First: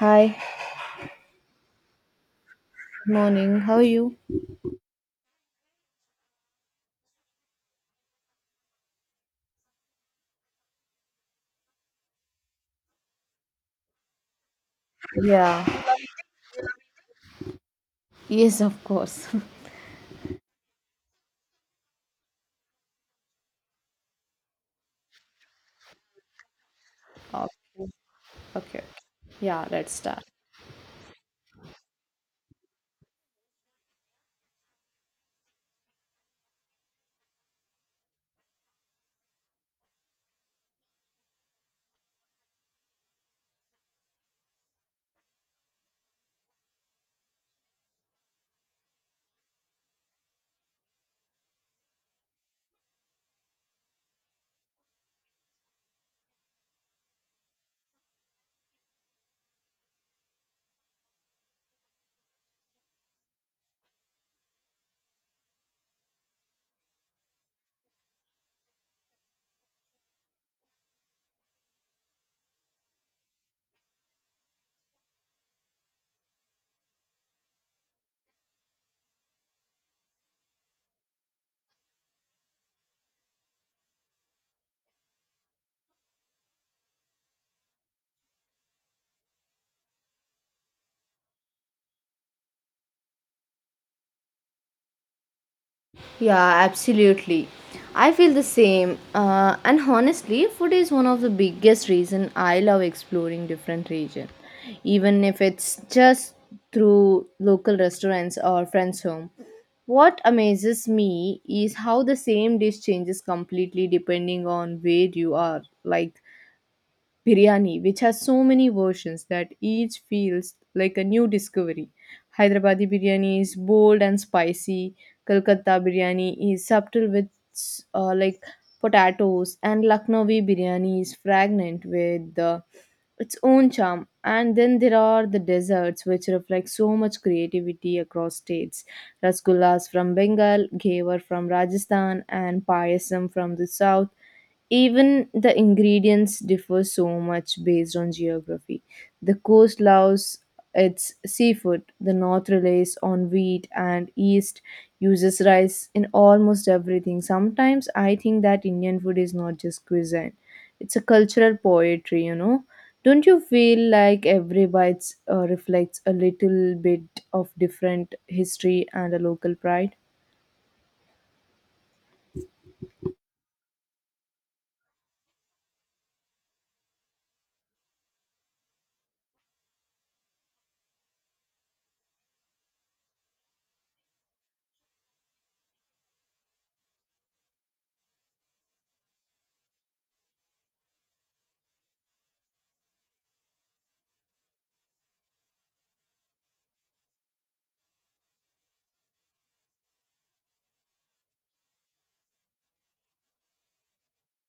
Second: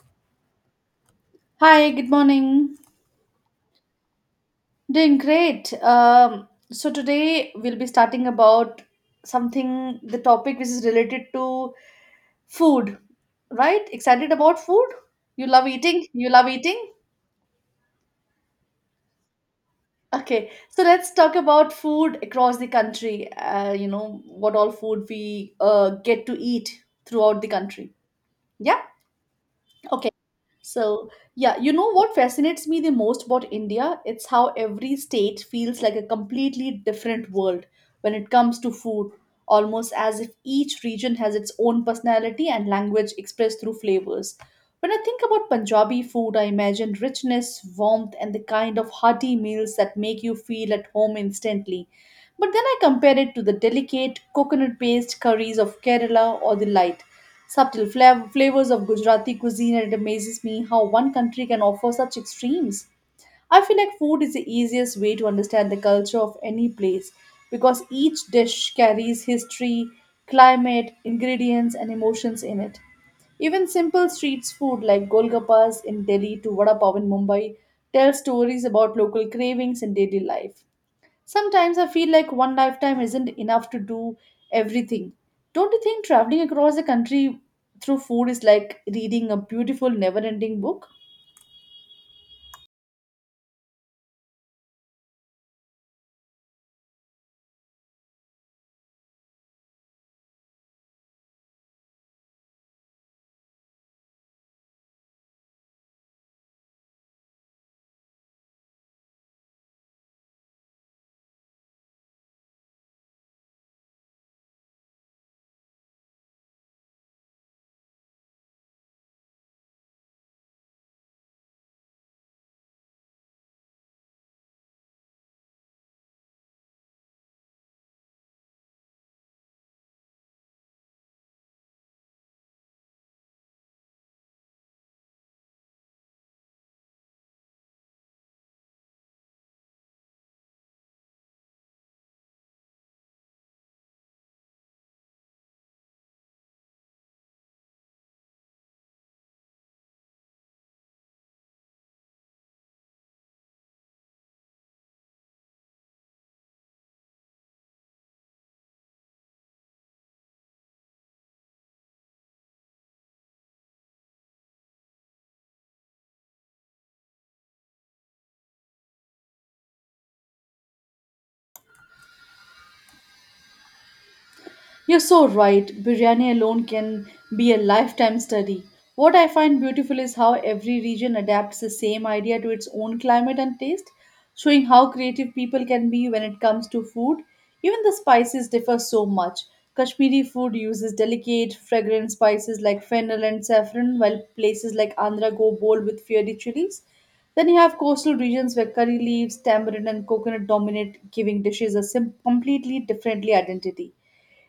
Hi, Hi, good morning. good morning. How are you? Doing great. So today we'll be starting about something, the topic which is related to food, right? Excited about food? You love Yeah, eating? You love eating? yes, of course. Okay, so let's talk about food across the country. What all food we get to eat throughout the Oh, country. Yeah? okay. Yeah, let's Okay. start. You know what fascinates me the most about India? It's how every state feels like a completely different world when it comes to food, almost as if each region has its own personality and language expressed through flavors. When I think about Punjabi food, I imagine richness, warmth, and the kind of hearty meals that make you feel at home instantly. But then I compare it to the delicate coconut based curries of Kerala or the light subtle flavors of Gujarati cuisine, and it amazes me how one country can offer such extremes. I feel like food is the easiest way to understand the culture of any place because each dish carries history, climate, ingredients, and emotions in it. Even simple street food like golgappas in Delhi to vada pav in Mumbai tell stories about local cravings and daily life. Sometimes I feel like one lifetime isn't enough to do everything. Don't you think traveling across the country through food is like reading a beautiful, never ending book? Yeah, absolutely. I feel the same. And honestly, food is one of the biggest reason I love exploring different region, even if it's just through local restaurants or friends' home. What amazes me is how the same dish changes completely depending on where you are. Like biryani, which has so many versions that each feels like a new discovery. Hyderabadi biryani is bold and spicy. Kolkata biryani is subtle with uh, like potatoes, and Lucknowi biryani is fragrant with its own charm. And then there are the desserts, which reflect so much creativity across states. Rasgullas from Bengal, Ghevar from Rajasthan, and Payasam from the south, even the ingredients differ so much based on geography. The coast loves its seafood, the north relies on wheat, and east uses rice in almost everything. Sometimes I think that Indian food is not just cuisine, it's a cultural poetry, you know. Don't you feel like every bite reflects a little bit of different history and a local pride? You're so right. Biryani alone can be a lifetime study. What I find beautiful is how every region adapts the same idea to its own climate and taste, showing how creative people can be when it comes to food. Even the spices differ so much. Kashmiri food uses delicate, fragrant spices like fennel and saffron, while places like Andhra go bold with fiery chilies. Then you have coastal regions where curry leaves, tamarind, and coconut dominate, giving dishes a completely differently identity.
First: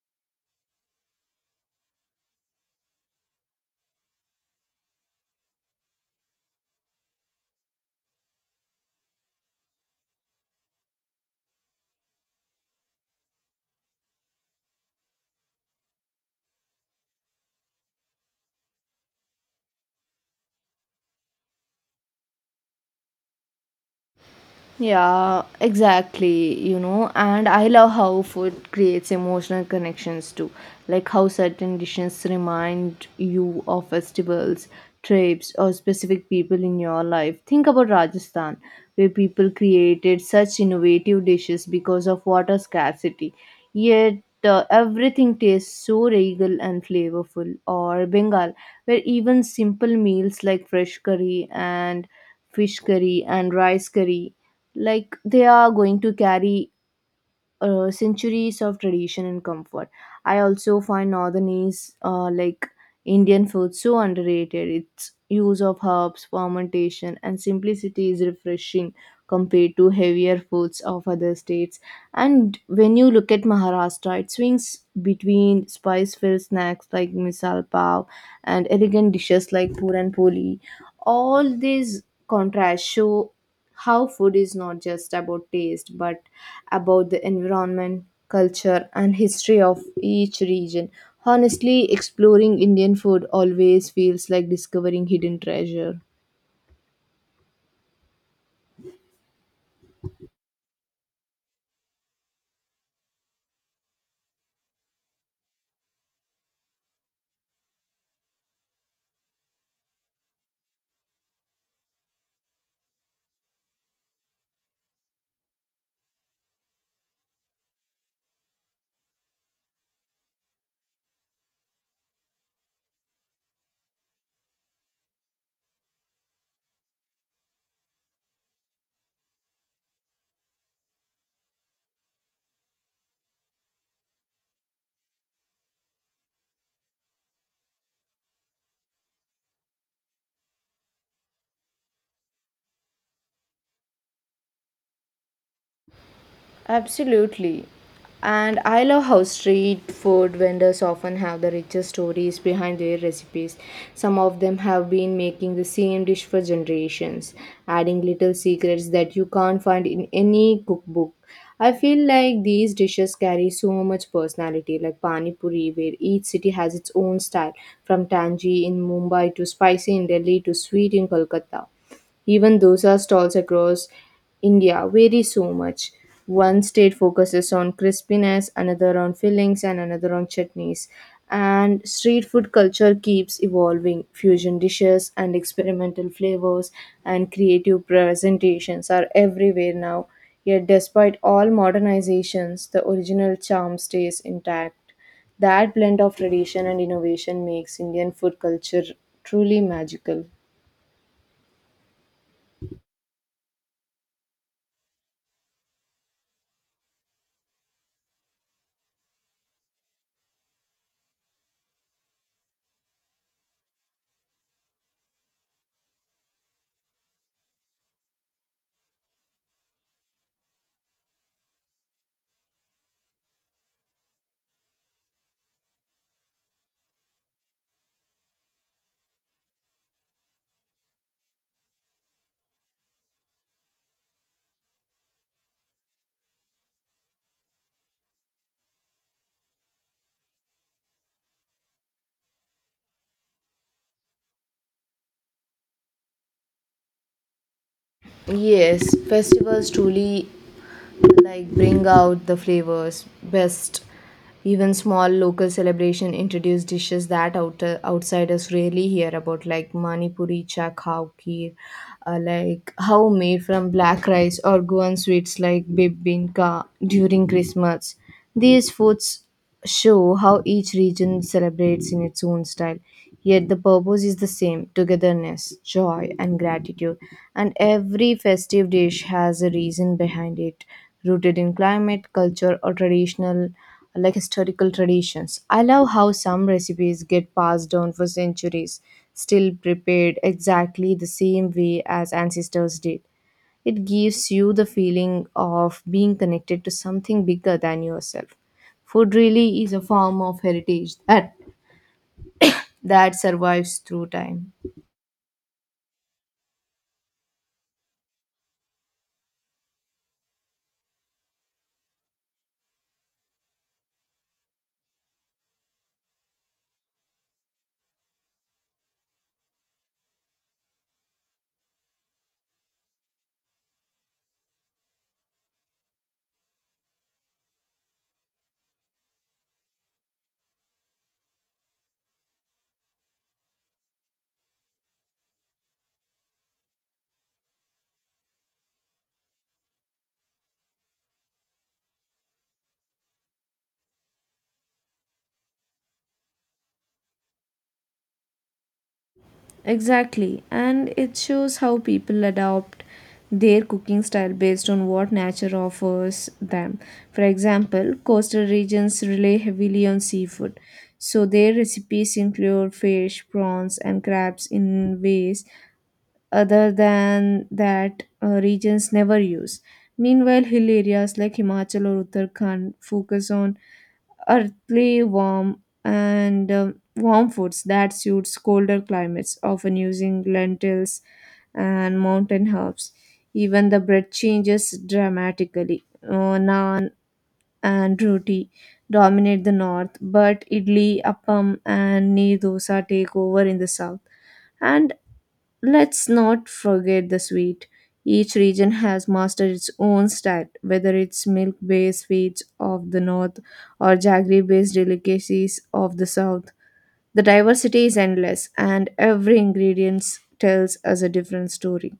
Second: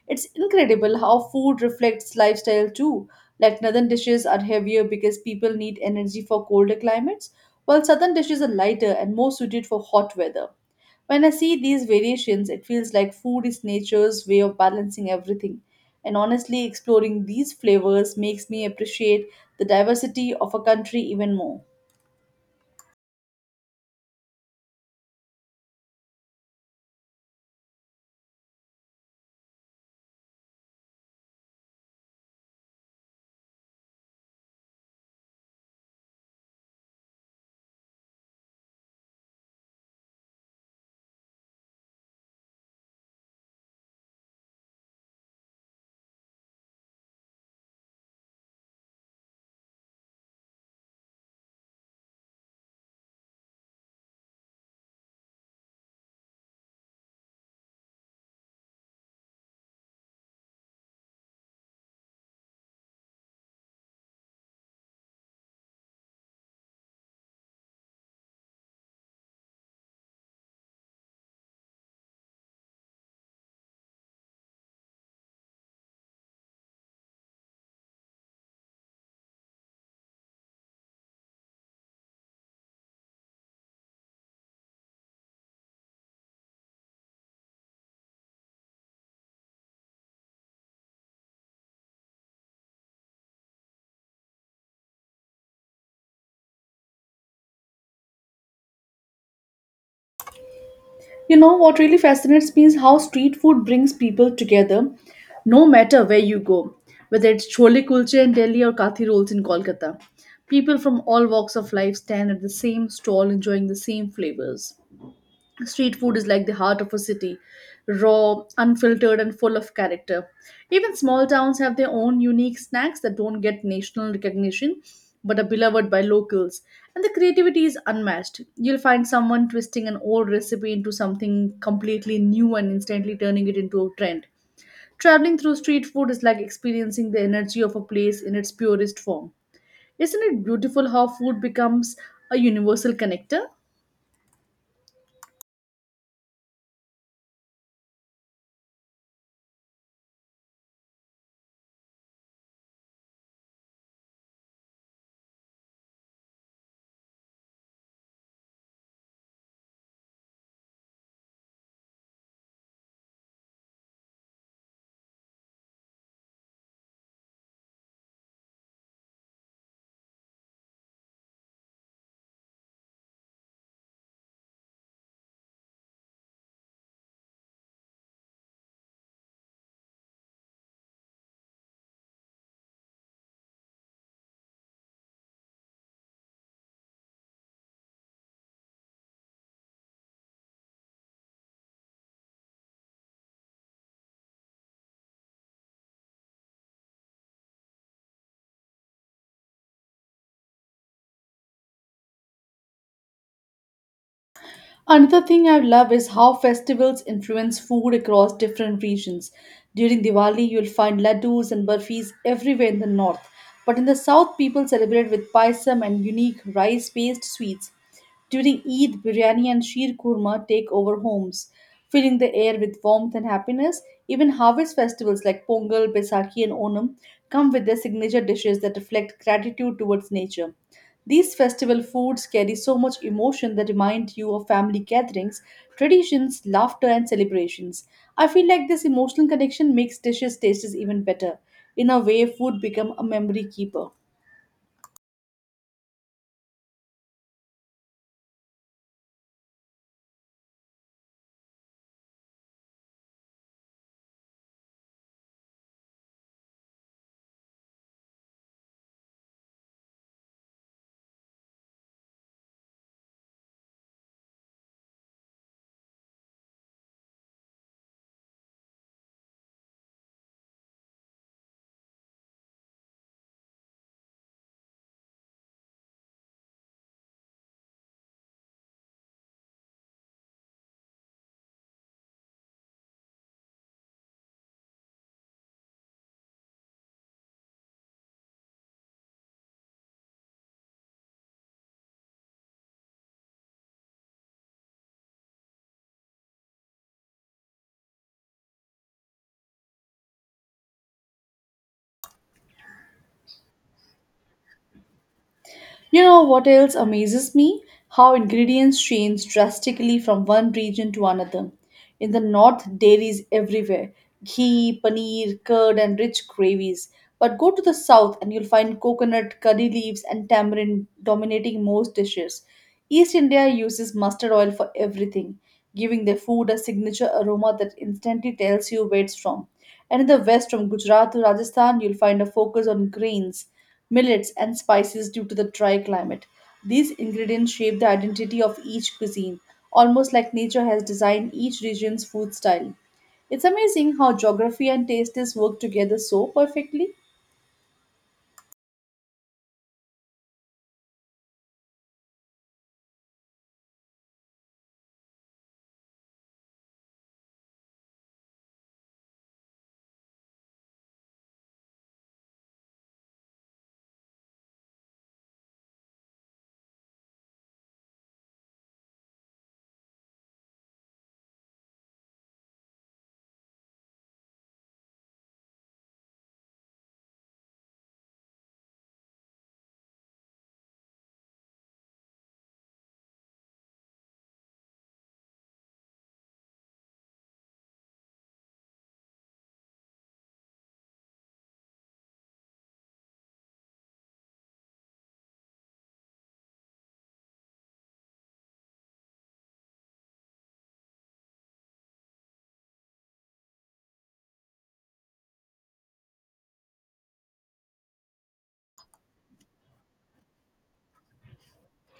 It's incredible how food reflects lifestyle too. Like northern dishes are heavier because people need energy for colder climates, while southern dishes are lighter and more suited for hot weather. When I see these variations, it feels like food is nature's way of balancing everything. And honestly, exploring these flavors makes me appreciate the diversity of a country even more. Yeah, exactly. You know, and I love how food creates emotional connections too, like how certain dishes remind you of festivals, trips, or specific people in your life. Think about Rajasthan, where people created such innovative dishes because of water scarcity, yet everything tastes so regal and flavorful. Or Bengal, where even simple meals like fresh curry and fish curry and rice curry like they are going to carry centuries of tradition and comfort. I also find northern uh, like Indian food so underrated. Its use of herbs, fermentation, and simplicity is refreshing compared to heavier foods of other states. And when you look at Maharashtra, it swings between spice-filled snacks like misal pav and elegant dishes like puran poli. All these contrasts show how food is not just about taste but about the environment, culture, and history of each region. Honestly, exploring Indian food always feels like discovering hidden treasure. You know, what really fascinates me is how street food brings people together no matter where you go, whether it's chole kulche in Delhi or kathi rolls in Kolkata. People from all walks of life stand at the same stall enjoying the same flavors. Street food is like the heart of a city, raw, unfiltered, and full of character. Even small towns have their own unique snacks that don't get national recognition but are beloved by locals. And the creativity is unmatched. You'll find someone twisting an old recipe into something completely new and instantly turning it into a trend. Traveling through street food is like experiencing the energy of a place in its purest form. Isn't it beautiful how food becomes a universal connector? Absolutely. And I love how street food vendors often have the richest stories behind their recipes. Some of them have been making the same dish for generations, adding little secrets that you can't find in any cookbook. I feel like these dishes carry so much personality, like Pani Puri, where each city has its own style, from tangy in Mumbai to spicy in Delhi to sweet in Kolkata. Even dosa stalls across India vary so much. One state focuses on crispiness, another on fillings, and another on chutneys. And street food culture keeps evolving. Fusion dishes and experimental flavors and creative presentations are everywhere now. Yet, despite all modernizations, the original charm stays intact. That blend of tradition and innovation makes Indian food culture truly magical. Another thing I love is how festivals influence food across different regions. During Diwali, you'll find laddus and burfis everywhere in the north, but in the south, people celebrate with paisam and unique rice based sweets. During Eid, biryani and sheer kurma take over homes, filling the air with warmth and happiness. Even harvest festivals like Pongal, Baisakhi, and Onam come with their signature dishes that reflect gratitude towards nature. These festival foods carry so much emotion that remind you of family gatherings, traditions, laughter, and celebrations. I feel like this emotional connection makes dishes taste even better. In a way, food become a memory keeper. Yes, festivals truly like bring out the flavors best. Even small local celebration introduce dishes that outsiders rarely hear about, like mani puri, chak, kheer, how made from black rice or Goan sweets like bibinka during Christmas. These foods show how each region celebrates in its own style. Yet the purpose is the same: togetherness, joy, and gratitude. And every festive dish has a reason behind it, rooted in climate, culture, or traditional like historical traditions. I love how some recipes get passed down for centuries, still prepared exactly the same way as ancestors did. It gives you the feeling of being connected to something bigger than yourself. Food really is a form of heritage that survives through time. You know what else amazes me? How ingredients change drastically from one region to another. In the north, dairies everywhere ghee, paneer, curd, and rich gravies. But go to the south and you'll find coconut, curry leaves, and tamarind dominating most dishes. East India uses mustard oil for everything, giving their food a signature aroma that instantly tells you where it's from. And in the west, from Gujarat to Rajasthan, you'll find a focus on grains millets, and spices due to the dry climate. These ingredients shape the identity of each cuisine, almost like nature has designed each region's food style. It's amazing how geography and tastes work together so perfectly. Exactly, and it shows how people adopt their cooking style based on what nature offers them. For example, coastal regions rely heavily on seafood, so their recipes include fish, prawns, and crabs in ways other than that regions never use. Meanwhile, hill areas like Himachal or Uttarakhand focus on earthly warm and warm foods that suits colder climates, often using lentils and mountain herbs. Even the bread changes dramatically. Naan and roti dominate the north, but idli, appam, and neer dosa take over in the south. And let's not forget the sweet. Each region has mastered its own style, whether it's milk based sweets of the north or jaggery based delicacies of the south. The diversity is endless, and every ingredient tells us a different story.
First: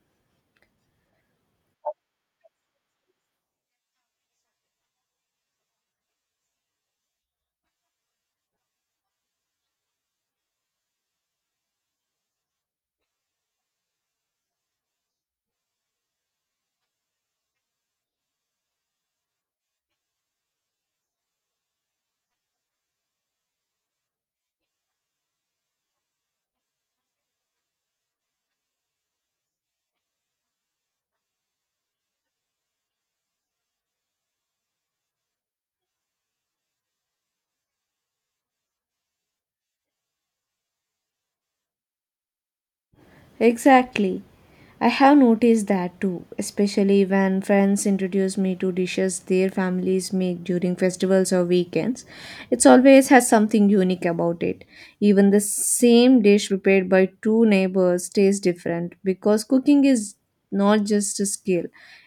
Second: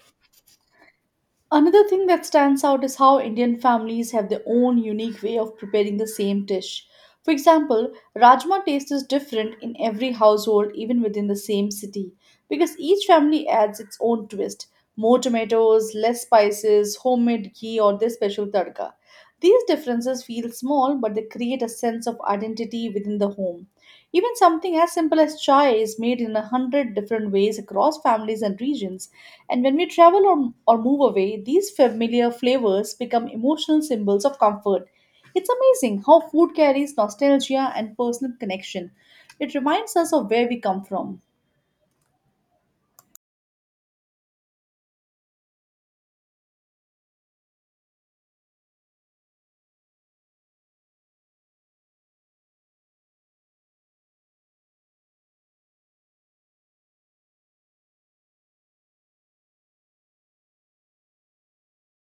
Another thing that stands out is how Indian families have their own unique way of preparing the same dish. For example, rajma taste is different in every household, even within the same city, because each family adds its own twist more tomatoes, less spices, homemade ghee, or their special tadka. These differences feel small, but they create a sense of identity within the home. Even something as simple as chai is made in a hundred different ways across families and regions, and when we travel or move away, these familiar flavors become emotional symbols of comfort. It's amazing how food carries nostalgia and personal connection. It reminds us of where we come from. Exactly. I have noticed that too, especially when friends introduce me to dishes their families make during festivals or weekends. It always has something unique about it. Even the same dish prepared by two neighbors tastes different because cooking is not just a skill,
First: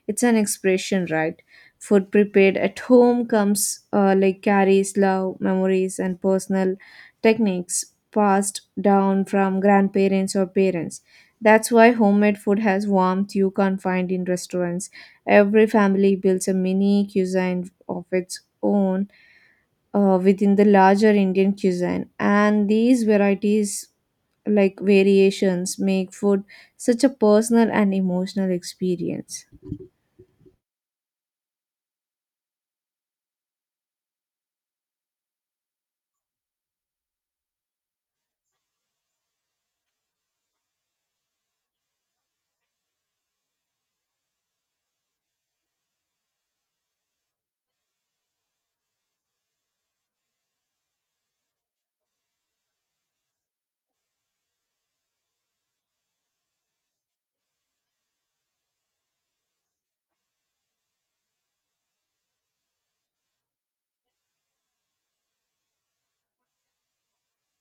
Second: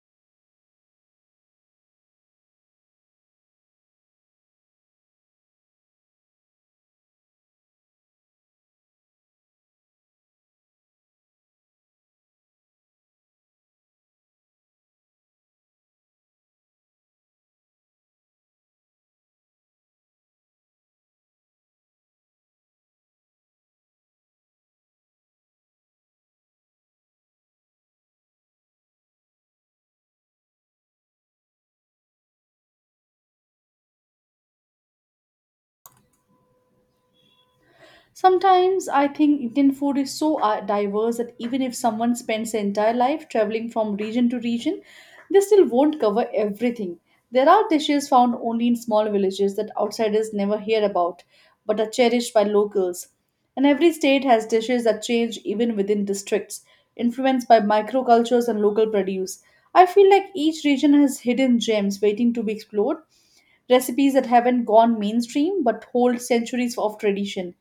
it's an expression, right? Food prepared at home comes carries love, memories, and personal techniques passed down from grandparents or parents. That's why homemade food has warmth you can't find in restaurants. Every family builds a mini cuisine of its own within the larger Indian cuisine, and these varieties like variations make food such a personal and emotional experience. Sometimes I think Indian food is so diverse that even if someone spends their entire life traveling from region to region, they still won't cover everything. There are dishes found only in small villages that outsiders never hear about but are cherished by locals. And every state has dishes that change even within districts, influenced by microcultures and local produce. I feel like each region has hidden gems waiting to be explored, recipes that haven't gone mainstream but hold centuries of tradition.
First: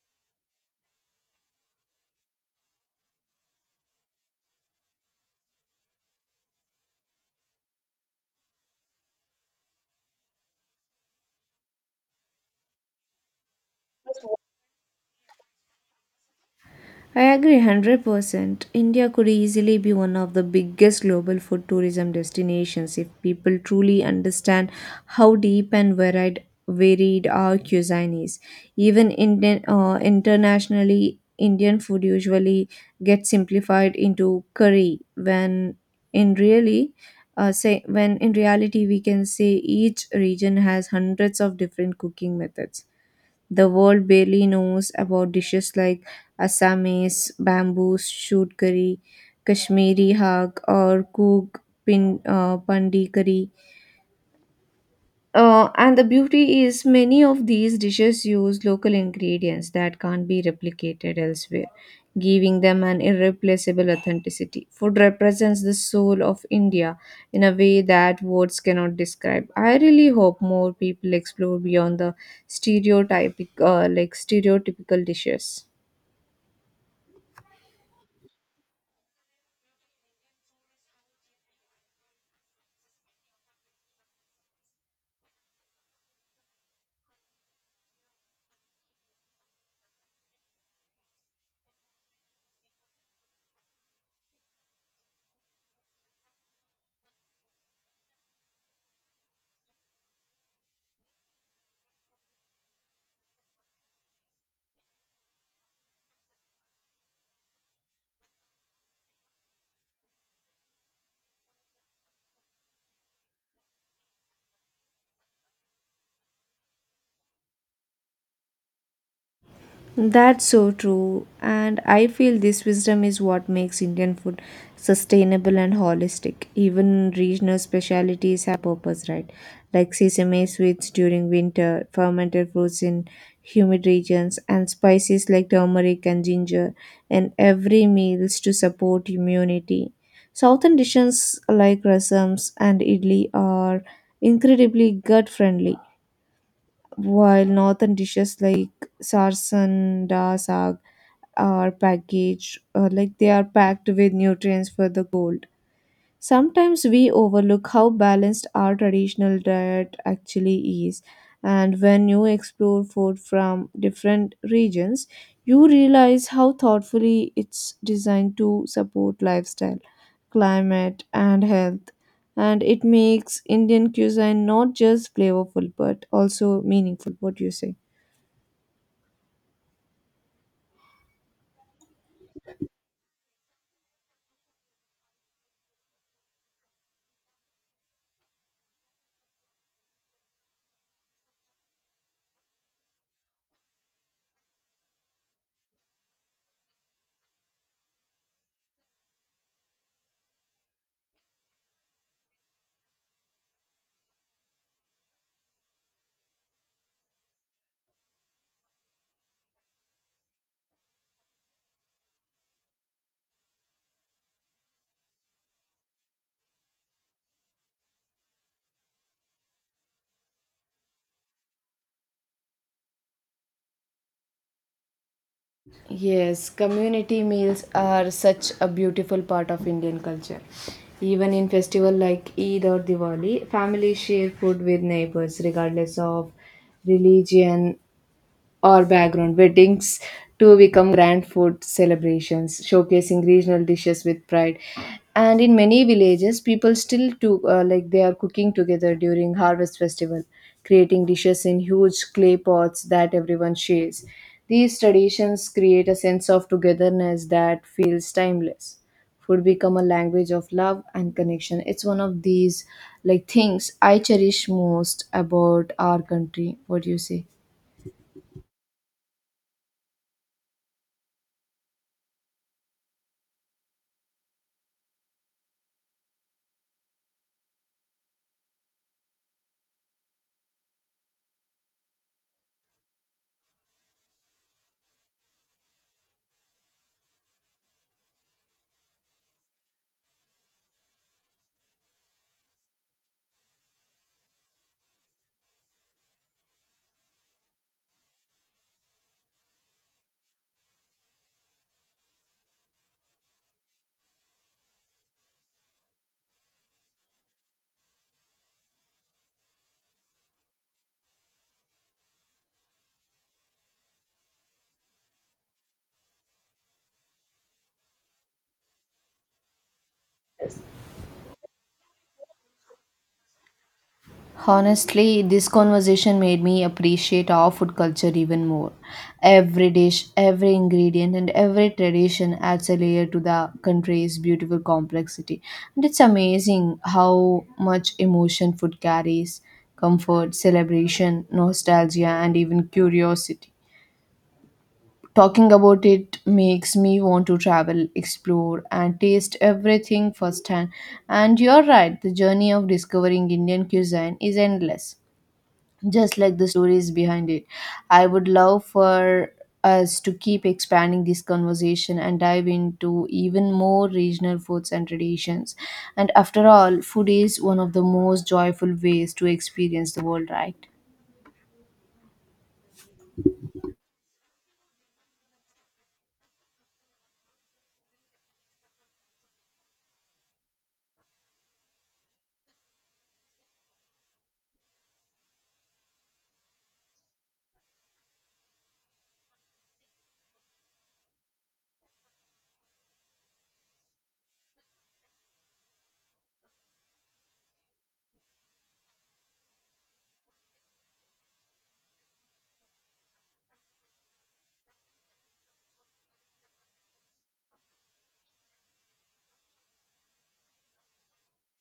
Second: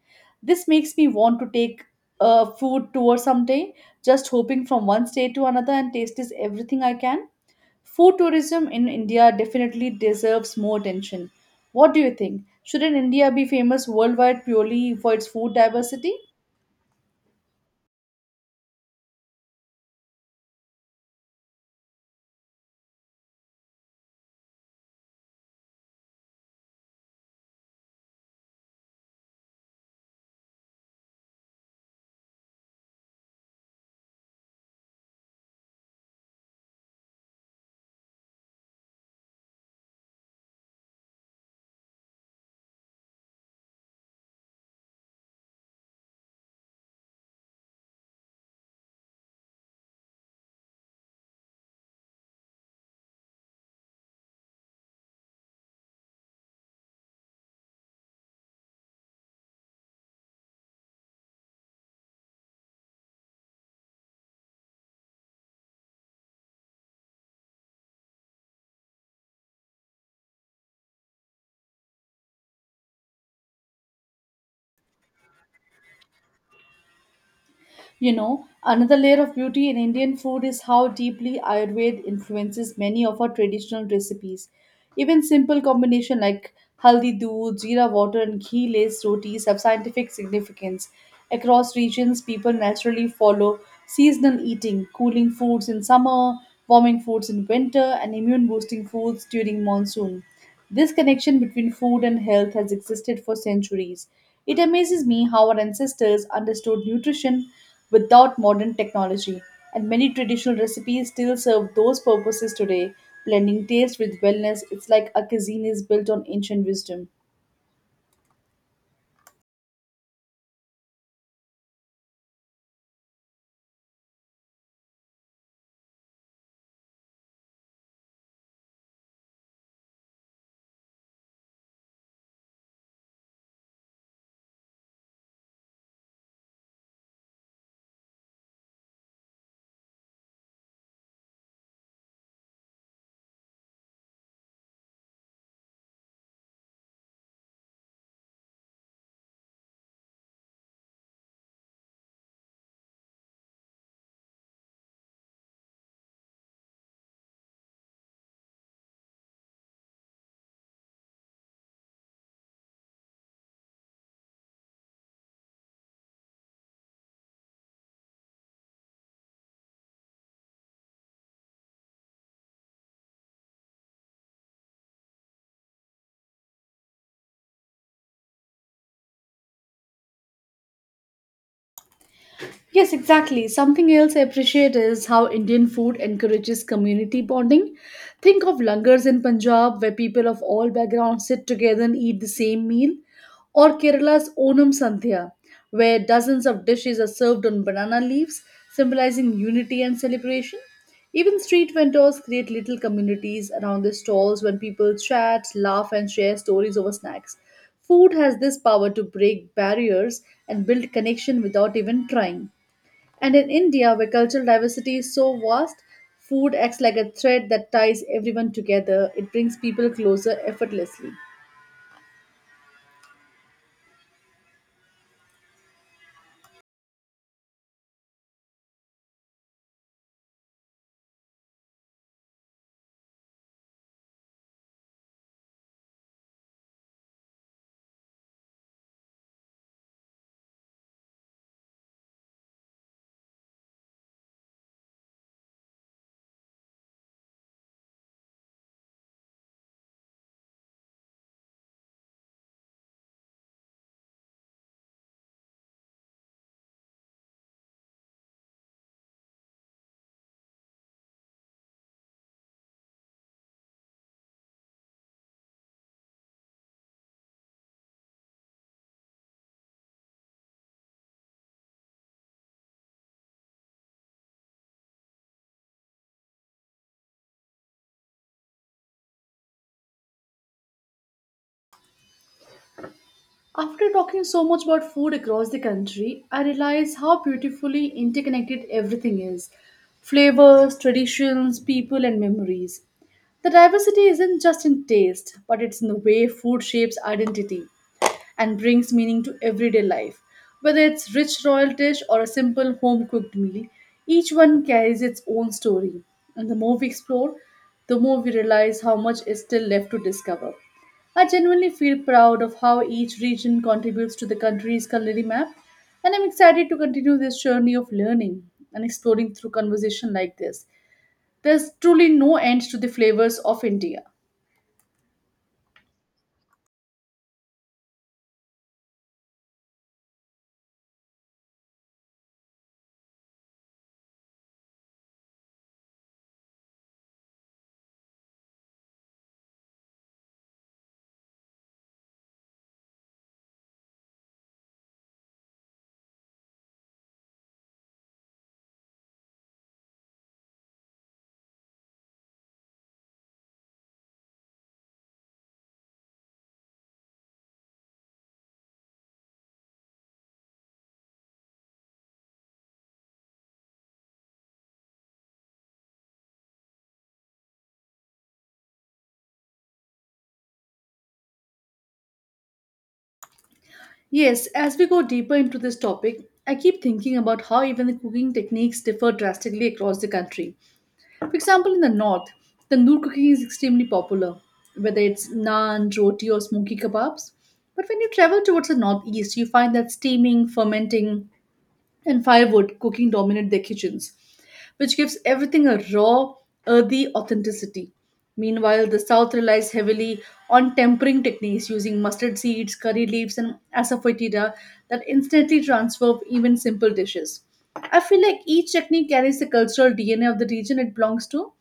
This makes me want to take a food tour someday, just hoping from one state to another and taste is everything I can. Food tourism in India definitely deserves more attention. What do you think? Shouldn't India be famous worldwide purely for its food diversity? I agree 100%. India could easily be one of the biggest global food tourism destinations if people truly understand how deep and varied our cuisine is. Even Indian, internationally, Indian food usually gets simplified into curry in really when in reality we can say each region has hundreds of different cooking methods the world barely knows about, dishes like Assamese, bamboo shoot curry, Kashmiri haq, or Kuk pin, pandi curry. And the beauty is many of these dishes use local ingredients that can't be replicated elsewhere, giving them an irreplaceable authenticity. Food represents the soul of India in a way that words cannot describe. I really hope more people explore beyond the stereotypical dishes. You know, another layer of beauty in Indian food is how deeply Ayurveda influences many of our traditional recipes. Even simple combination like haldi doodh, jeera water, and ghee laced rotis have scientific significance. Across regions, people naturally follow seasonal eating, cooling foods in summer, warming foods in winter, and immune boosting foods during monsoon. This connection between food and health has existed for centuries. It amazes me how our ancestors understood nutrition without modern technology, and many traditional recipes still serve those purposes today. Blending taste with wellness, it's like a cuisine is built on ancient wisdom. That's so true. And I feel this wisdom is what makes Indian food sustainable and holistic. Even regional specialities have purpose, right? Like sesame sweets during winter, fermented fruits in humid regions, and spices like turmeric and ginger in every meals to support immunity. Southern dishes like rasams and idli are incredibly gut friendly, while northern dishes like sarsan da saag are packaged like they are packed with nutrients for the goal. Sometimes we overlook how balanced our traditional diet actually is, and when you explore food from different regions, you realize how thoughtfully it's designed to support lifestyle, climate, and health. And it makes Indian cuisine not just flavorful but also meaningful. What do you say? Yes, exactly. Something else I appreciate is how Indian food encourages community bonding. Think of langars in Punjab where people of all backgrounds sit together and eat the same meal, or Kerala's Onam Sandhya where dozens of dishes are served on banana leaves, symbolizing unity and celebration. Even street vendors create little communities around their stalls when people chat, laugh, and share stories over snacks. Food has this power to break barriers and build connection without even trying. And in India, where cultural diversity is so vast, food acts like a thread that ties everyone together. It brings people closer effortlessly. Yes, community meals are such a beautiful part of Indian culture. Even in festival like Eid or Diwali, families share food with neighbors regardless of religion or background. Weddings to become grand food celebrations showcasing regional dishes with pride, and in many villages people still do they are cooking together during harvest festival, creating dishes in huge clay pots that everyone shares. These traditions create a sense of togetherness that feels timeless. Food become a language of love and connection. It's one of these things I cherish most about our country. What do you say? After talking so much about food across the country, I realize how beautifully interconnected everything is flavors, traditions, people, and memories. The diversity isn't just in taste, but it's in the way food shapes identity and brings meaning to everyday life. Whether it's rich royal dish or a simple home cooked meal, each one carries its own story. And the more we explore, the more we realize how much is still left to discover. I genuinely feel proud of how each region contributes to the country's culinary map, and I'm excited to continue this journey of learning and exploring through conversation like this. There's truly no end to the flavors of India. Honestly, this conversation made me appreciate our food culture even more. Every dish, every ingredient, and every tradition adds a layer to the country's beautiful complexity. And it's amazing how much emotion food carries: comfort, celebration, nostalgia, and even curiosity. Talking about it makes me want to travel, explore, and taste everything firsthand. And you're right, the journey of discovering Indian cuisine is endless, just like the stories behind it. I would love for us to keep expanding this conversation and dive into even more regional foods and traditions. And after all, food is one of the most joyful ways to experience the world, right? Yes, as we go deeper into this topic, I keep thinking about how even the cooking techniques differ drastically across the country. For example, in the north, tandoor cooking is extremely popular, whether it's naan, roti, or smoky kebabs. But when you travel towards the northeast, you find that steaming, fermenting, and firewood cooking dominate their kitchens, which gives everything a raw, earthy authenticity. Meanwhile, the South relies heavily on tempering techniques using mustard seeds, curry leaves, and asafoetida that instantly transform even simple dishes. I feel like each technique carries the cultural DNA of the region it belongs to.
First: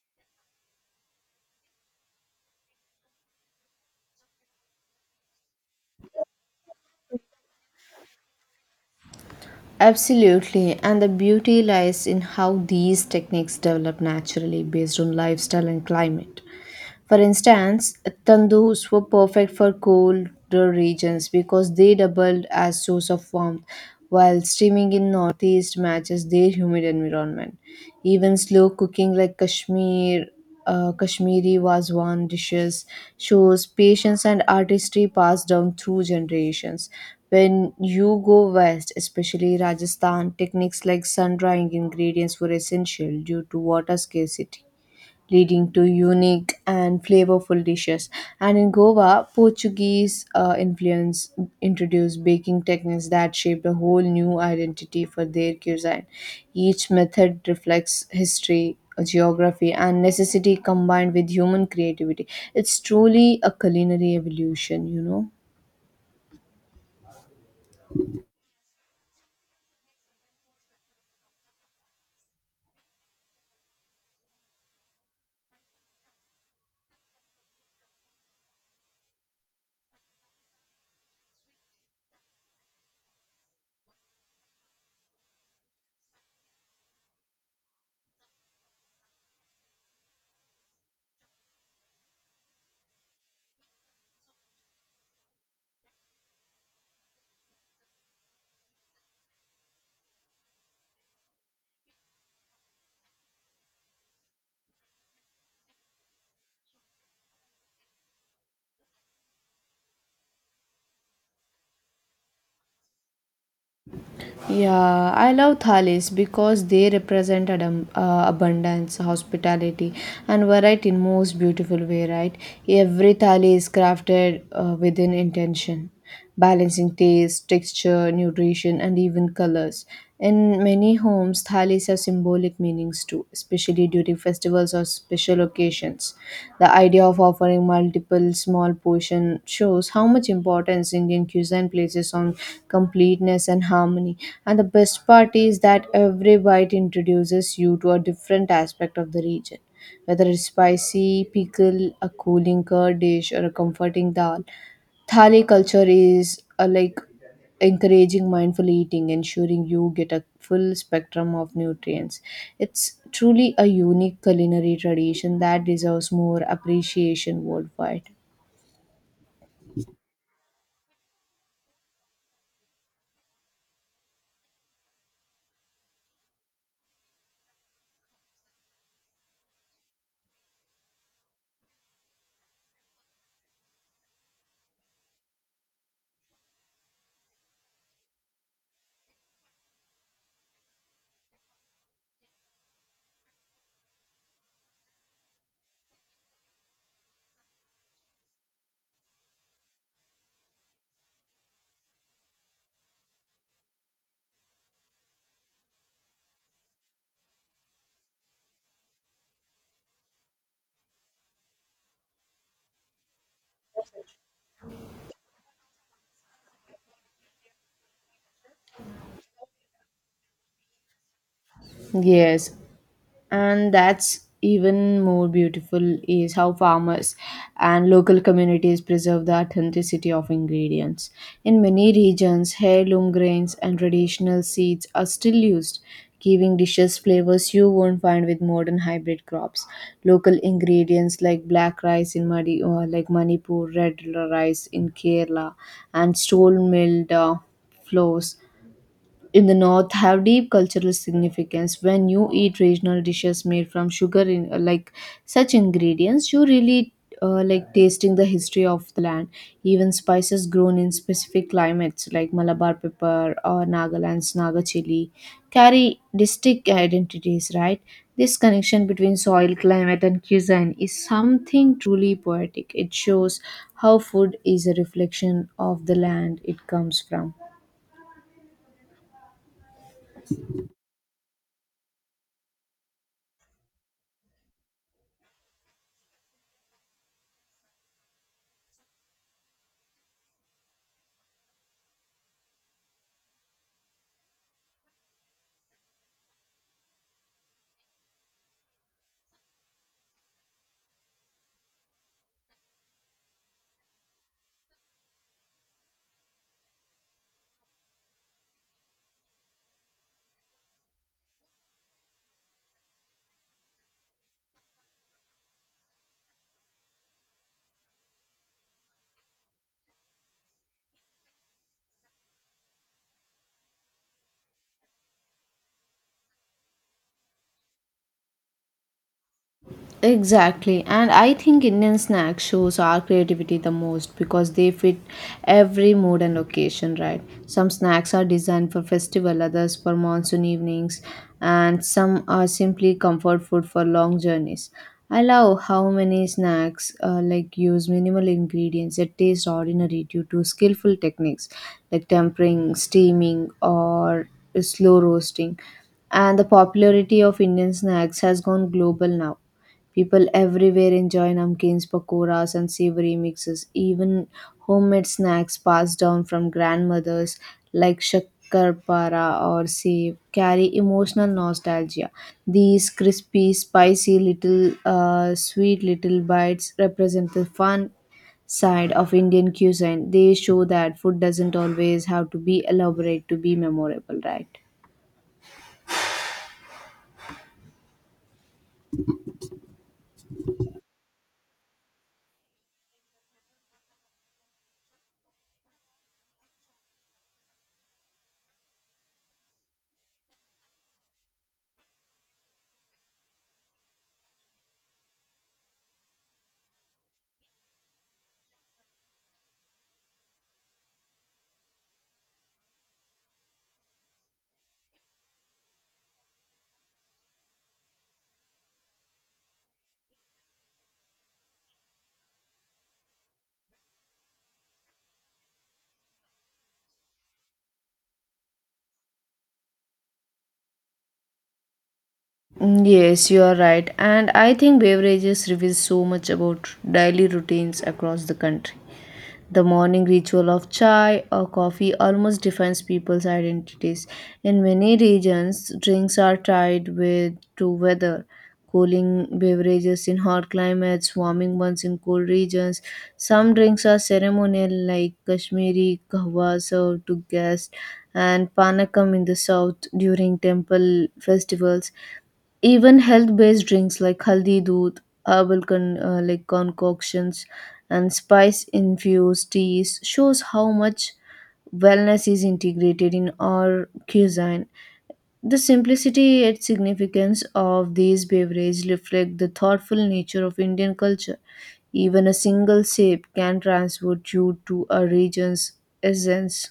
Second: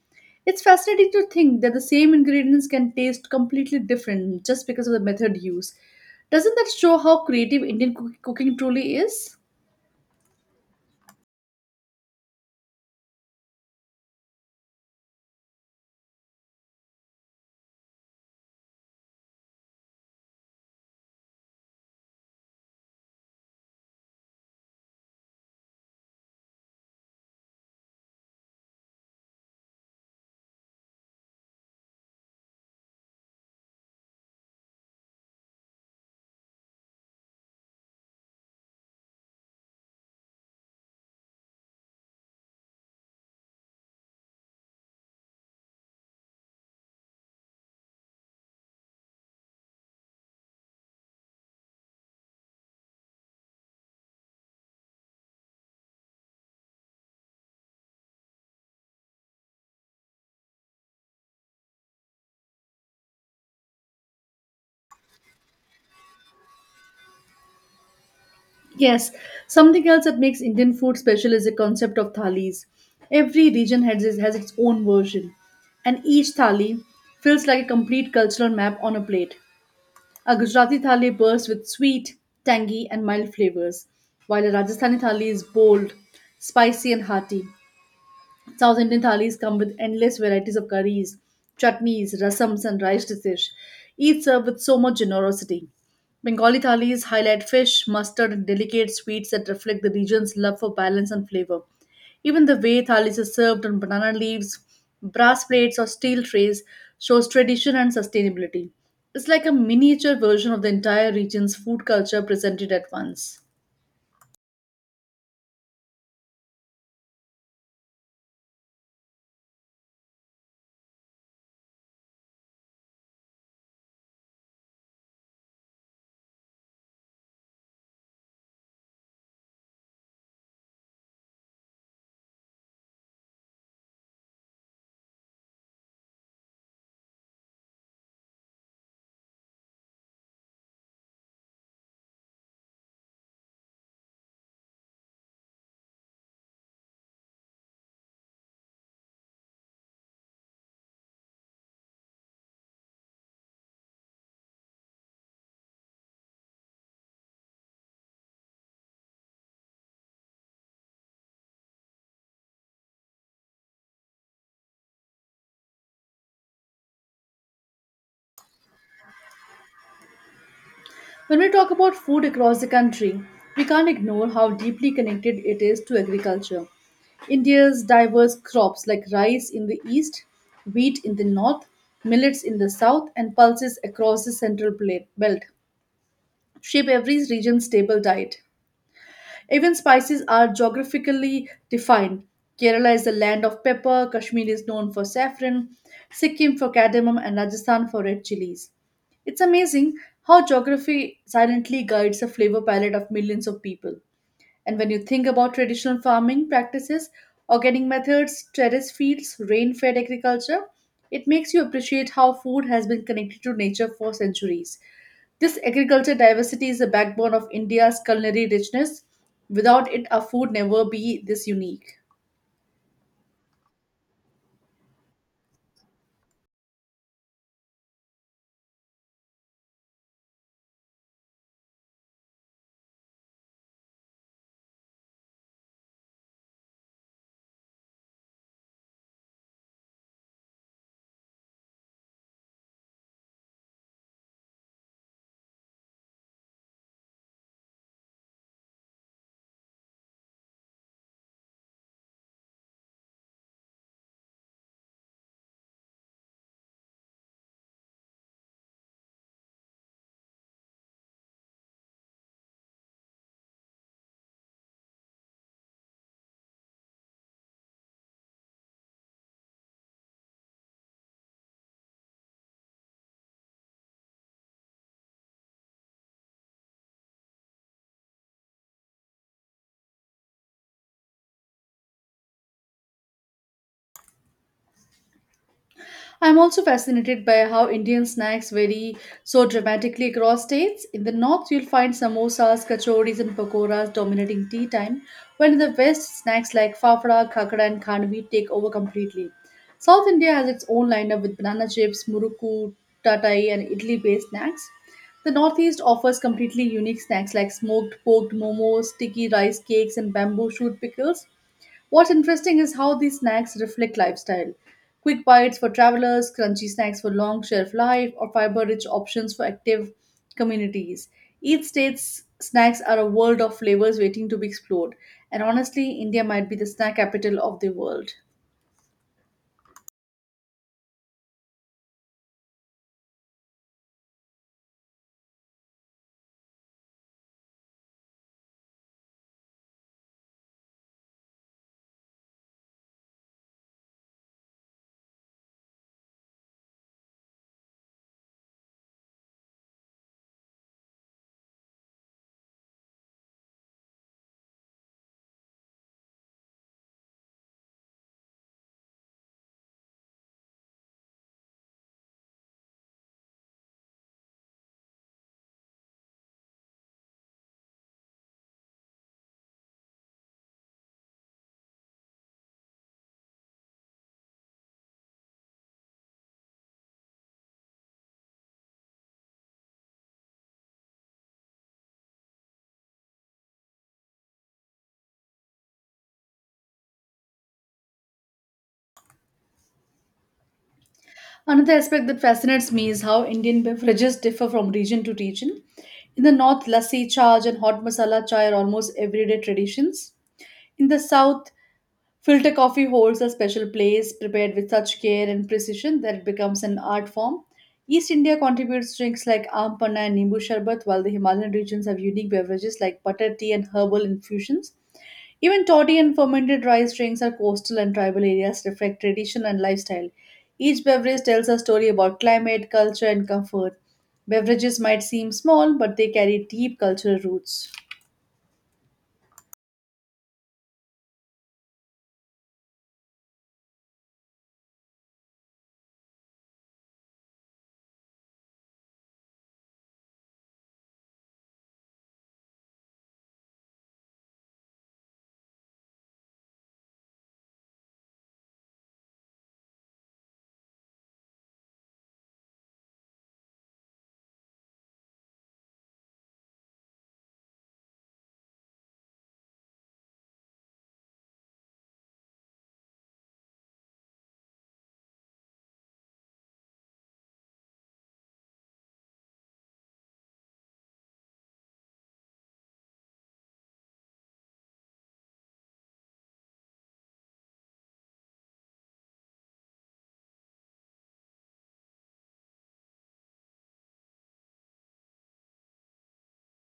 It's fascinating to think that the same ingredients can taste completely different just because of the method used. Doesn't that show how creative Indian cooking truly is? Absolutely, and the beauty lies in how these techniques develop naturally based on lifestyle and climate. For instance, tandus were perfect for colder regions because they doubled as source of warmth, while steaming in northeast matches their humid environment. Even slow cooking like Kashmiri Wazwan dishes shows patience and artistry passed down through generations. When you go west, especially Rajasthan, techniques like sun drying ingredients were essential due to water scarcity, leading to unique and flavorful dishes. And in Goa, Portuguese influence introduced baking techniques that shaped a whole new identity for their cuisine. Each method reflects history, geography, and necessity combined with human creativity. It's truly a culinary evolution, you know. Yes, something else that makes Indian food special is the concept of thalis. Every region has its own version, and each thali feels like a complete cultural map on a plate. A Gujarati thali bursts with sweet, tangy, and mild flavors, while a Rajasthani thali is bold, spicy, and hearty. South Indian thalis come with endless varieties of curries, chutneys, rasams, and rice dishes, each served with so much generosity. Bengali thalis highlight fish, mustard, and delicate sweets that reflect the region's love for balance and flavor. Even the way thalis is served on banana leaves, brass plates, or steel trays shows tradition and sustainability. It's like a miniature version of the entire region's food culture presented at once. Yeah, I love thalis because they represent abundance, hospitality, and variety in most beautiful way, right? Every Thali is crafted within intention, balancing taste, texture, nutrition, and even colors. In many homes, thalis have symbolic meanings too, especially during festivals or special occasions. The idea of offering multiple small portion shows how much importance Indian cuisine places on completeness and harmony. And the best part is that every bite introduces you to a different aspect of the region. Whether it's spicy, pickle, a cooling curd dish, or a comforting dal, Thali culture is encouraging mindful eating, ensuring you get a full spectrum of nutrients. It's truly a unique culinary tradition that deserves more appreciation worldwide. When we talk about food across the country, we can't ignore how deeply connected it is to agriculture. India's diverse crops like rice in the east, wheat in the north, millets in the south, and pulses across the belt shape every region's stable diet. Even spices are geographically defined. Kerala is the land of pepper, Kashmir is known for saffron, Sikkim for cardamom, and Rajasthan for red chilies. It's amazing how geography silently guides the flavor palette of millions of people. And when you think about traditional farming practices, organic methods, terrace fields, rain fed agriculture, it makes you appreciate how food has been connected to nature for centuries. This agriculture diversity is the backbone of India's culinary richness. Without it, our food never be this unique. Yes, and that's even more beautiful is how farmers and local communities preserve the authenticity of ingredients in many regions. Heirloom grains and traditional seeds are still used, giving dishes flavors you won't find with modern hybrid crops. Local ingredients like black rice in Madi, or like Manipur red rice in Kerala, and stone milled flours in the north have deep cultural significance. When you eat regional dishes made from sugar in such ingredients, you really tasting the history of the land. Even spices grown in specific climates like Malabar pepper or Nagaland's Naga chili carry distinct identities, right? This connection between soil, climate and cuisine is something truly poetic. It shows how food is a reflection of the land it comes from. I'm also fascinated by how Indian snacks vary so dramatically across states. In the north, you'll find samosas, kachoris, and pakoras dominating tea time, while in the west, snacks like fafra, khakra, and khanvi take over completely. South India has its own lineup with banana chips, muruku, tatai, and idli based snacks. The Northeast offers completely unique snacks like smoked, poked momos, sticky rice cakes, and bamboo shoot pickles. What's interesting is how these snacks reflect lifestyle. Quick bites for travelers, crunchy snacks for long shelf life, or fiber rich options for active communities. Each state's snacks are a world of flavors waiting to be explored, and honestly, India might be the snack capital of the world. Exactly, and I think Indian snack shows our creativity the most because they fit every mood and occasion, right? Some snacks are designed for festival, others for monsoon evenings, and some are simply comfort food for long journeys. I love how many snacks use minimal ingredients that taste ordinary due to skillful techniques like tempering, steaming, or slow roasting. And the popularity of Indian snacks has gone global now. People everywhere enjoy namkeens, pakoras, and savory mixes. Even homemade snacks passed down from grandmothers, like shakkarpara or sev, carry emotional nostalgia. These crispy, spicy little, sweet little bites represent the fun side of Indian cuisine. They show that food doesn't always have to be elaborate to be memorable, right? Another aspect that fascinates me is how Indian beverages differ from region to region. In the north, lassi, chaaj, and hot masala chai are almost everyday traditions. In the south, filter coffee holds a special place, prepared with such care and precision that it becomes an art form. East India contributes drinks like aam panna and nimbu sharbat, while the Himalayan regions have unique beverages like butter tea and herbal infusions. Even toddy and fermented rice drinks are coastal and tribal areas reflect tradition and lifestyle. Each beverage tells a story about climate, culture, and comfort. Beverages might seem small, but they carry deep cultural roots. Yes, you are right. And I think beverages reveal so much about daily routines across the country. The morning ritual of chai or coffee almost defines people's identities. In many regions, drinks are tied with to weather. Cooling beverages in hot climates, warming ones in cold regions. Some drinks are ceremonial, like Kashmiri kahwa served to guests, and panakam in the south during temple festivals. Even health-based drinks like haldi doodh, herbal concoctions, and spice-infused teas shows how much wellness is integrated in our cuisine. The simplicity and significance of these beverages reflect the thoughtful nature of Indian culture. Even a single sip can transport you to a region's essence.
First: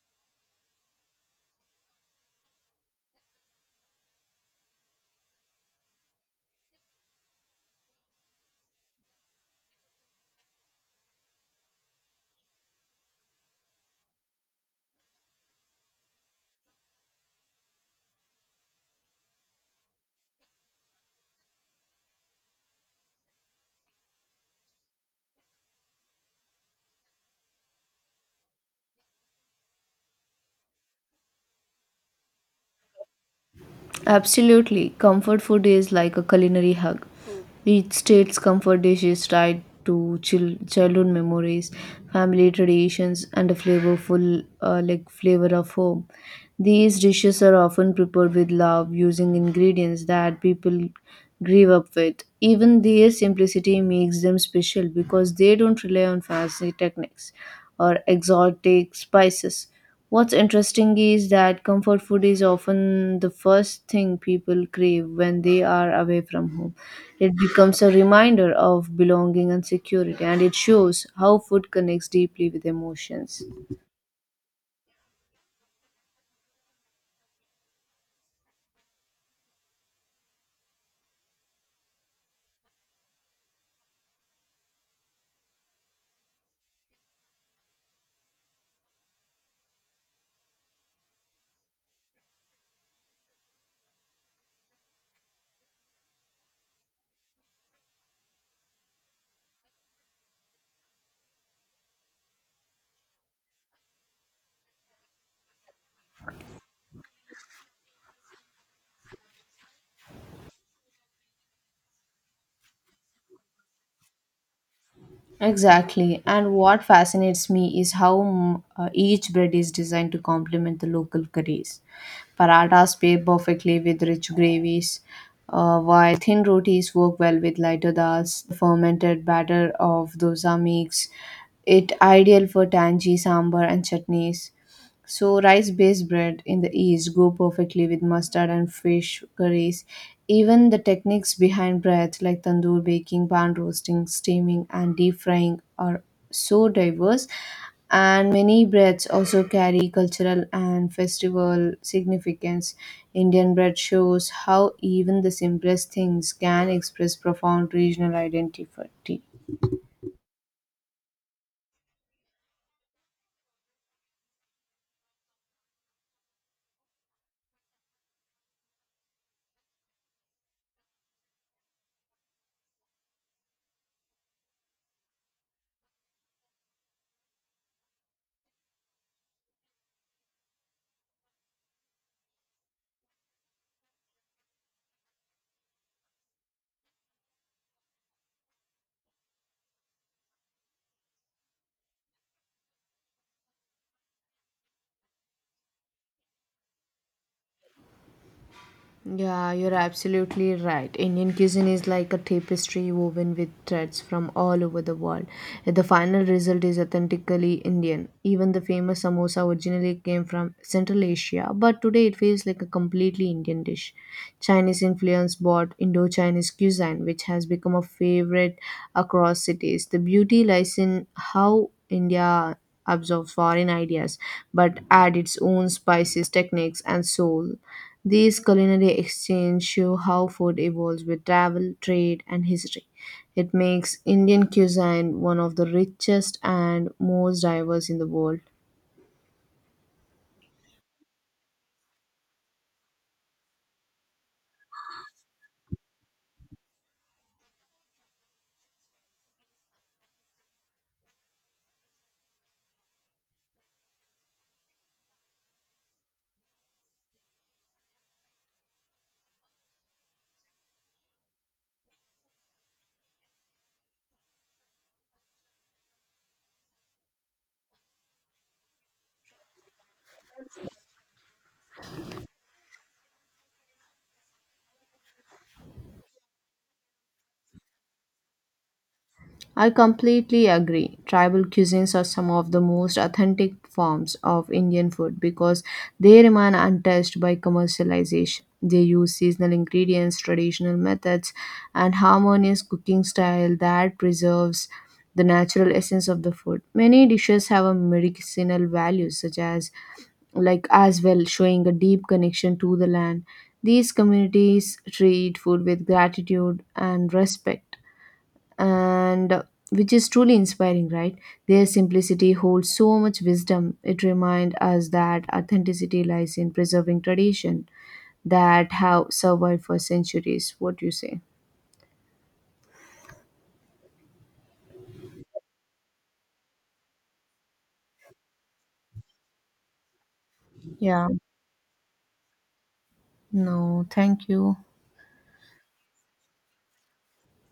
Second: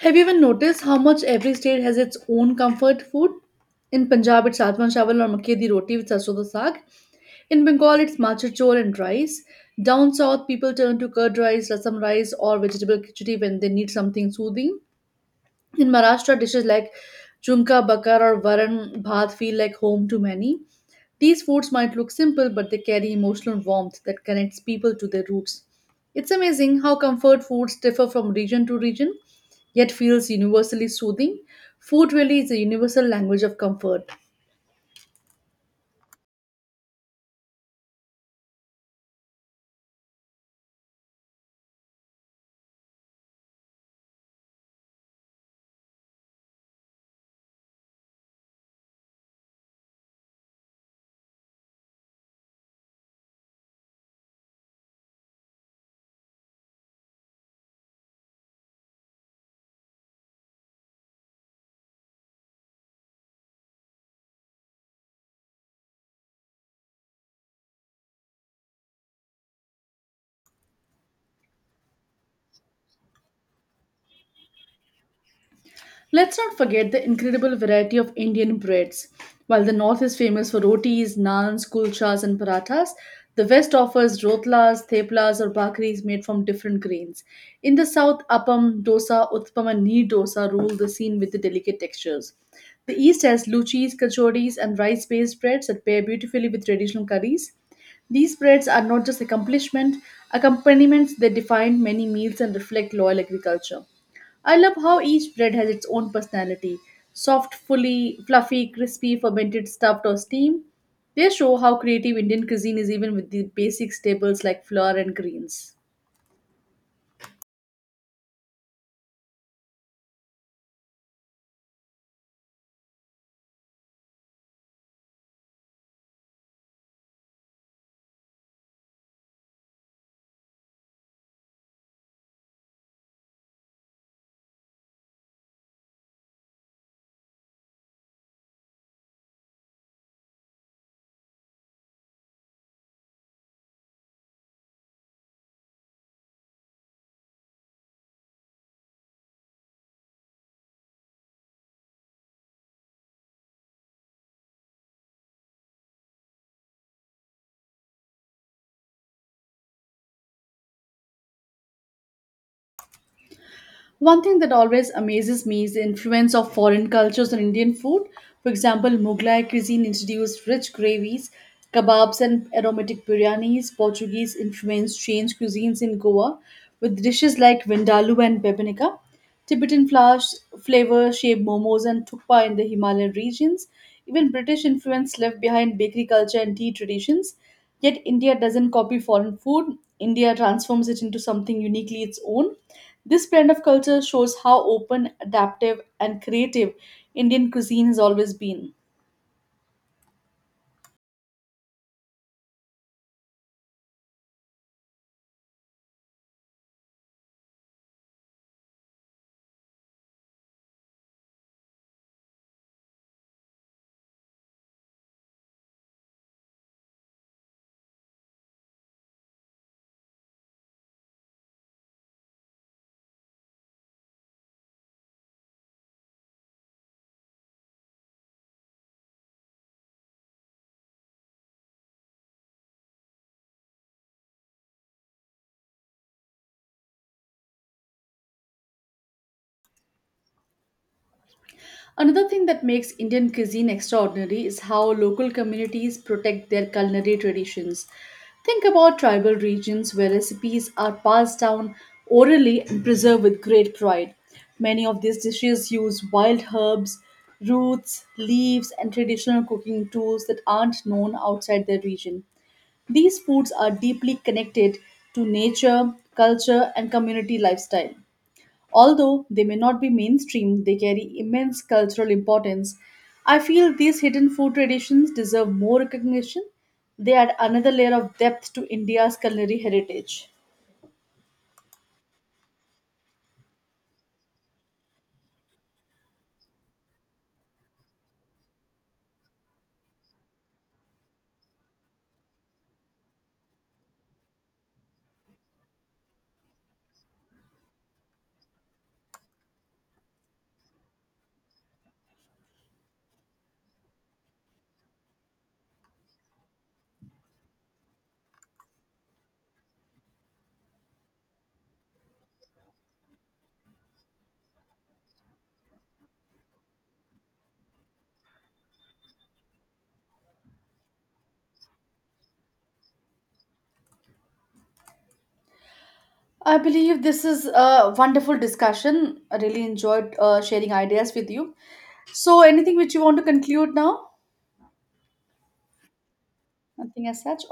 Have you even noticed how much every state has its own comfort food? In Punjab, it's satwan chawal or makke di roti with sarson da saag. In Bengal, it's machar chor and rice. Down south, people turn to curd rice, rasam rice, or vegetable khichdi when they need something soothing. In Maharashtra, dishes like chumka bakar or varan bhat feel like home to many. These foods might look simple, but they carry emotional warmth that connects people to their roots. It's amazing how comfort foods differ from region to region, yet feels universally soothing. Food really is a universal language of comfort. Absolutely. Comfort food is like a culinary hug. Each state's comfort dish is tied to childhood memories, family traditions, and a flavorful flavor of home. These dishes are often prepared with love, using ingredients that people grieve up with. Even their simplicity makes them special because they don't rely on fancy techniques or exotic spices. What's interesting is that comfort food is often the first thing people crave when they are away from home. It becomes a reminder of belonging and security, and it shows how food connects deeply with emotions. Let's not forget the incredible variety of Indian breads. While the north is famous for rotis, naans, kulchas, and parathas, the west offers rotlas, theplas, or bhakris made from different grains. In the south, appam, dosa, utpam, and neer dosa rule the scene with the delicate textures. The east has luchis, kachoris, and rice based breads that pair beautifully with traditional curries. These breads are not just accompaniments, they define many meals and reflect loyal agriculture. I love how each bread has its own personality soft, fully, fluffy, crispy, fermented, stuffed, or steamed. They show how creative Indian cuisine is even with the basic staples like flour and greens. Exactly. And what fascinates me is how each bread is designed to complement the local curries. Parathas pair perfectly with rich gravies, while thin rotis work well with lighter dals. The fermented batter of dosa makes it ideal for tangy sambar and chutneys. So rice-based bread in the East go perfectly with mustard and fish curries. Even the techniques behind breads like tandoor baking, pan roasting, steaming, and deep frying are so diverse. And many breads also carry cultural and festival significance. Indian bread shows how even the simplest things can express profound regional identity. One thing that always amazes me is the influence of foreign cultures on Indian food. For example, Mughlai cuisine introduced rich gravies, kebabs, and aromatic biryanis. Portuguese influence changed cuisines in Goa with dishes like vindaloo and bebenika. Tibetan flowers, flavor shaped momos and thukpa in the Himalayan regions. Even British influence left behind bakery culture and tea traditions. Yet India doesn't copy foreign food. India transforms it into something uniquely its own. This blend of culture shows how open, adaptive, and creative Indian cuisine has always been. Yeah, you're absolutely right. Indian cuisine is like a tapestry woven with threads from all over the world. The final result is authentically Indian. Even the famous samosa originally came from Central Asia, but today it feels like a completely Indian dish. Chinese influence brought Indo-Chinese cuisine, which has become a favorite across cities. The beauty lies in how India absorbs foreign ideas, but add its own spices, techniques, and soul. These culinary exchanges show how food evolves with travel, trade, and history. It makes Indian cuisine one of the richest and most diverse in the world. Another thing that makes Indian cuisine extraordinary is how local communities protect their culinary traditions. Think about tribal regions where recipes are passed down orally and preserved with great pride. Many of these dishes use wild herbs, roots, leaves, and traditional cooking tools that aren't known outside their region. These foods are deeply connected to nature, culture, and community lifestyle. Although they may not be mainstream, they carry immense cultural importance. I feel these hidden food traditions deserve more recognition. They add another layer of depth to India's culinary I heritage. completely agree. Tribal cuisines are some of the most authentic forms of Indian food because they remain untouched by commercialization. They use seasonal ingredients, traditional methods, and harmonious cooking style that preserves the natural essence of the food. Many dishes have a medicinal value, such as like as well, showing a deep connection to the land. These communities treat food with gratitude and respect, and which is truly inspiring, right? Their simplicity holds so much wisdom. It reminds us that authenticity lies in preserving tradition that have survived for centuries. What do you say? I believe this is a wonderful discussion. I really enjoyed sharing Yeah. ideas with you. So, anything which you want to conclude No, now? thank you. Nothing as such?